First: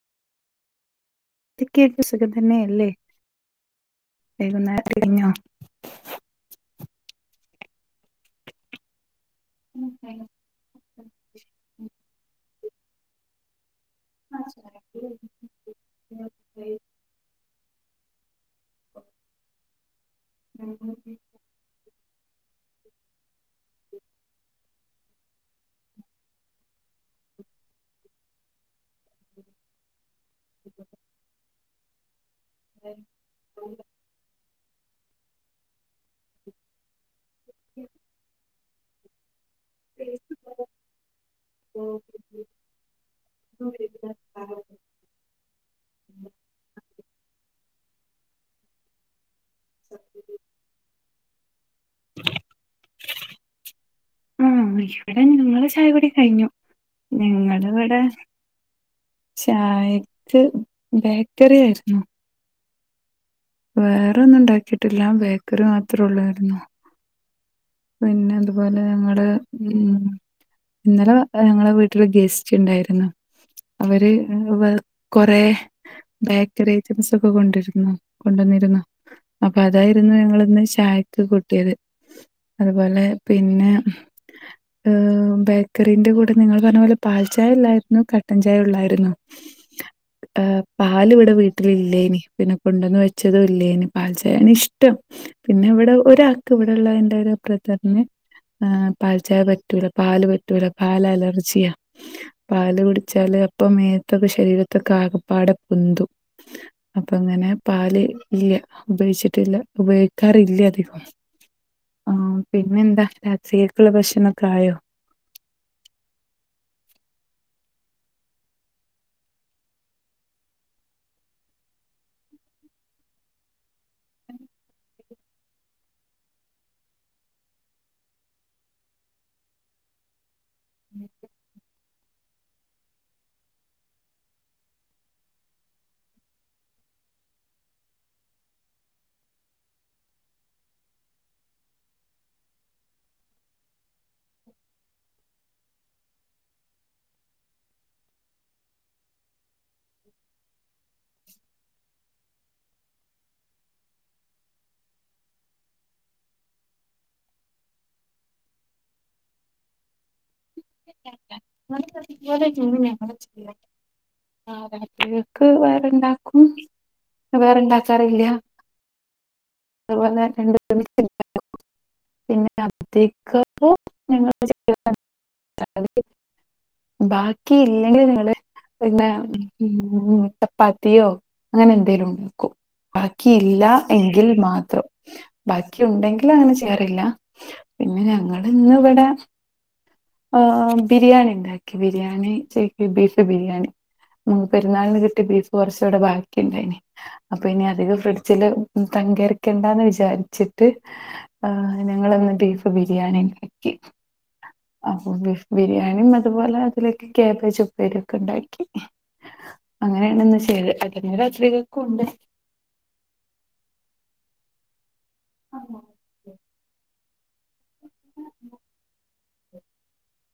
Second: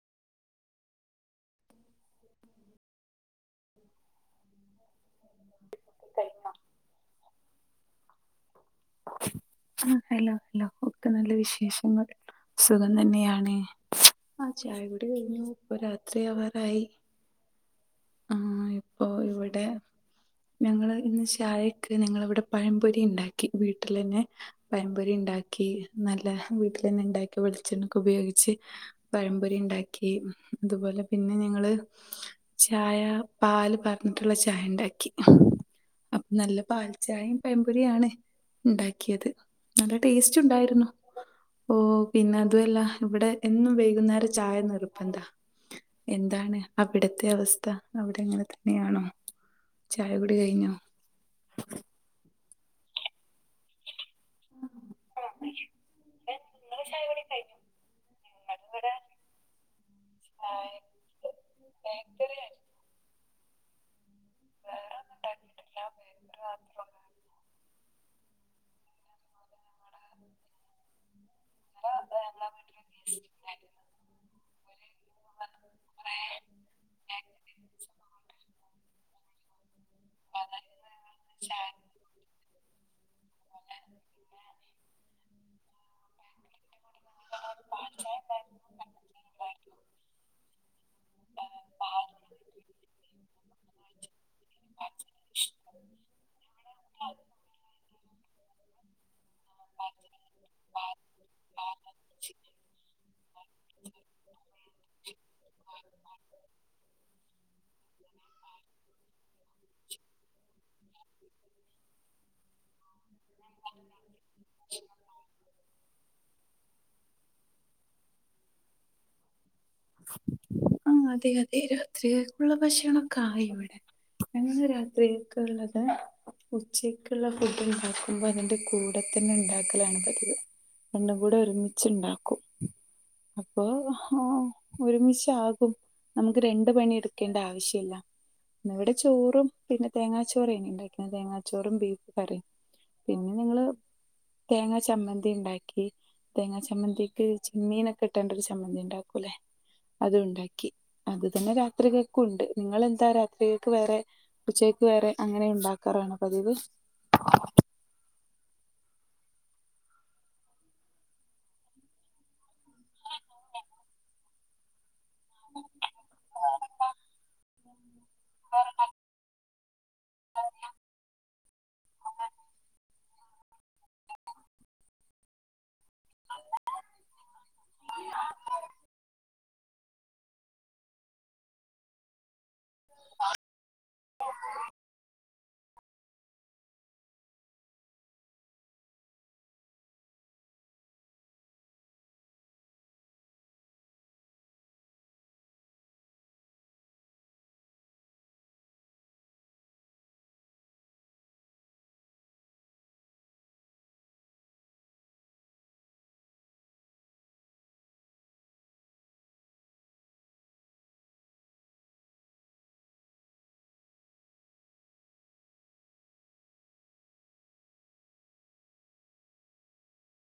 [unintelligible] സഖ തന്നെ അല്ലേ വൈകുന്നേരം കഴിഞ്ഞോ [inaudible] ആ അല്ലോ അല്ലോ ഒക്കെ നല്ല വിശേഷങ്ങൾ സുഖം തന്നെയാണ് ആ ചായ കുടി കഴിഞ്ഞു ഇപ്പ രാത്രി ആവാനായി ഇപ്പോ ഇവിടെ ഞങ്ങള് ഇന്ന് ചായക്ക് നിങ്ങളിവിടെ പഴംപൊരി ഉണ്ടാക്കി വീട്ടിൽ തന്നെ പഴംപൊരി ഉണ്ടാക്കി നല്ല വീട്ടില ഉണ്ടാക്കി വെളിച്ചെണ്ണൊക്കെ ഉപയോഗിച്ച് പഴംപൊരി ഉണ്ടാക്കി അതുപോലെ പിന്നെ ഞങ്ങള് [inaudible] ചായ പാല് പറഞ്ഞിട്ടുള്ള ചായ ഉണ്ടാക്കി അപ്പ നല്ല പാൽ ചായയും പൈപുരി ആണ് ഉണ്ടാക്കിയത് നല്ല ടേസ്റ്റ് ഉണ്ടായിരുന്നു ഓ പിന്നെ അതുമല്ല ഇവിടെ എന്നും വൈകുന്നേരം ചായ നിർബന്താ എന്താണ് ഇവിടത്തെ അവസ്ഥ അവിടെ ങ്ങനെ തന്നെയാണോ ചായ കുടി കഴിഞ്ഞോ [unintelligible] ആ ഇവിടെ ങ്ങള് ചായ കുടി കഴിഞ്ഞു ഞങ്ങള ഇവിടെ ചായക്ക് ബേക്കറി ആയിരുന്നു വേറെ ഒന്നും ഉണ്ടാക്കിട്ടില്ല ബേക്കറി മാത്രേള്ളായിരുന്നു പിന്നെ അതുപോലെ ഞങ്ങടെ ഉ ഇന്നലെ ഞങ്ങളെ വീട്ടില് ഗസ്റ്റ് ണ്ടായിരുന്നു അവര് കൊറെ ബേക്കറി അയ്റ്റംസ് കൊണ്ടിരുന്നു കൊണ്ടുവന്നിരുന്നു അപ്പൊ അതായിരുന്നു ഞങ്ങളന്ന് ചായക്ക് കൂട്ടിയത് അതുപോലെ പിന്നെ ബേക്കറിന്റെ കൂടെ നിങ്ങൾ പറഞ്ഞ പോലെ പാൽ ചായ ഇല്ലായിരുന്നു കട്ടൻ ചായ ഉള്ളായിരുന്നു [inaudible] ് പാൽ ഇവിടെ വീട്ടില ഇല്ലേനി പിന്നെ കൊണ്ടുവന്ന് വെച്ചതും ഇല്ലേന്പാൽ ചായയാണ് ഇഷ് ഇം പിന്നെ ഇവിടെ ഒരാൾക്ക് ഇവിടെള്ള എന്റെ ഒരു ബ്രദറിന് പാൽ ാൽ പറ്റൂല പാല് പറ്റ ലപാല് ല്അലർജിയാ പാ ല് കുടിച്ചാല് അപ്പമേത്ത് ശരീരത്തെൊ കെആകപ്പാട പൊതുും അപ്പ അങ്ങനെ പാല് ഇല്ല ഉപയോഗിച്ചിട്ടില്ല ഉപയോഗിക്കാറില്ല അധികം ആ പിന്നെന്താ രാത്രിയൊക്കെയുള്ള ഭക്ഷണംൊക്കെ ആയോ [inaudible] ആ അതെ അതെ രാത്രി ഉള്ള ഭക്ഷണംൊക്കെ ആയി ഇവിടെ ഞങ്ങക്ക് രാത്രി കെക്ക്ഉള്ളത് ഉച്ചക്കുള്ള ഫുഡ് ഉണ്ടാക്കുമ്പോ അതിന്റെ കൂടെ തന്നെ ഉണ്ടാക്കലാണ് പതിവ് രണ്ടും കൂടെ ഒരുമിച്ചുണ്ടാക്കും അപ്പൊ ഹ ഒരുമിച്ച് ആകും നമുക്ക് രണ്ട പണി എടുക്കേണ്ട ആവശ്യയില്ല ഇവിടെ ചോറും 'പിന്നെ തേങ്ങാ ചോ റെയ്ന് ഉണ്ടാക്കിന്ന് തേങ്ങാച്ചോറും ബീഫ് കറിയും പിന്നെ ഞങ്ങള് [inaudible] തേങ്ങാ ചമ്മന്തി ഉണ്ടായി തേങ്ങാ ചമ്മന്തിക്ക് ചെമ്മീനെ ക്കെ' ഇട്ടേണ്ട ഒരു ചമ്മന്തി ഉണ്ടാക്കൂലെ [inaudible] അത് ഉണ്ടാക്കി അത് തന്നെ രാത്രികൾക്ക ഉണ്ട് നിങ്ങെന്താ രാത്രികൾക്ക് വേറെ ഉച്ചക്ക് വേറെ അങ്ങനെ ഉണ്ടാക്കാറാണ് പതിവ് [inaudible] ള [unintelligible] ആ രാത്രികൾക്ക് വേറെണ്ടാക്കും വേറെണ്ടാക്കാറി ല്യ അതുപോല രണ്ട പിന്നെ അക്കങ്ങ [unintelligible] ബാക്കി ഇല്ലെങ്കിൽ നിങ്ങള് പിന്നെ മു ചപ്പാത്തിയോ അങ്ങനെ എന്തെലും ഉണ്ടാക്കോ ബാക്കിയില്ല എങ്കിൽ മാത്രം ബാക്കി ഉണ്ടെങ്കിൽ അങ്ങനെ റില്ല പിന്നെ ഞങ്ങ ഇന്ന് ഇവിടെ ആ ബിരിയാണി ഉണ്ടാക്കി ബിരിയാണി ചേി ബീഫ് ബിരിയാണി പെരുന്നാളിന് കിട്ടി ബീഫ് കുറച്ചുകൂടെ ബാക്കിുണ്ടായിനി അപ്പൊ ഇനി അധികം ഫ്രിഡ്ജില് അങ്കരിക്കണ്ട എന്ന് വിചാരിച്ചിട്ട് ആ ഞങ്ങളൊന്ന് ബീഫ് ബിരിയാണിണ്ടാക്കി അപ്പൊ ബീഫ്ബിരിയാണിയും അതുപോലെ അതിലൊക്കെ കാബേജ് ഉപ്പേരിൊക്കെ ഉണ്ടാക്കി അങ്ങനെയാണ് ഒന്ന് ചെയ്ത് അതിന അരാത്രികൾക്ക ഉണ്ട് ആഹ [unintelligible] ഉ [unintelligible]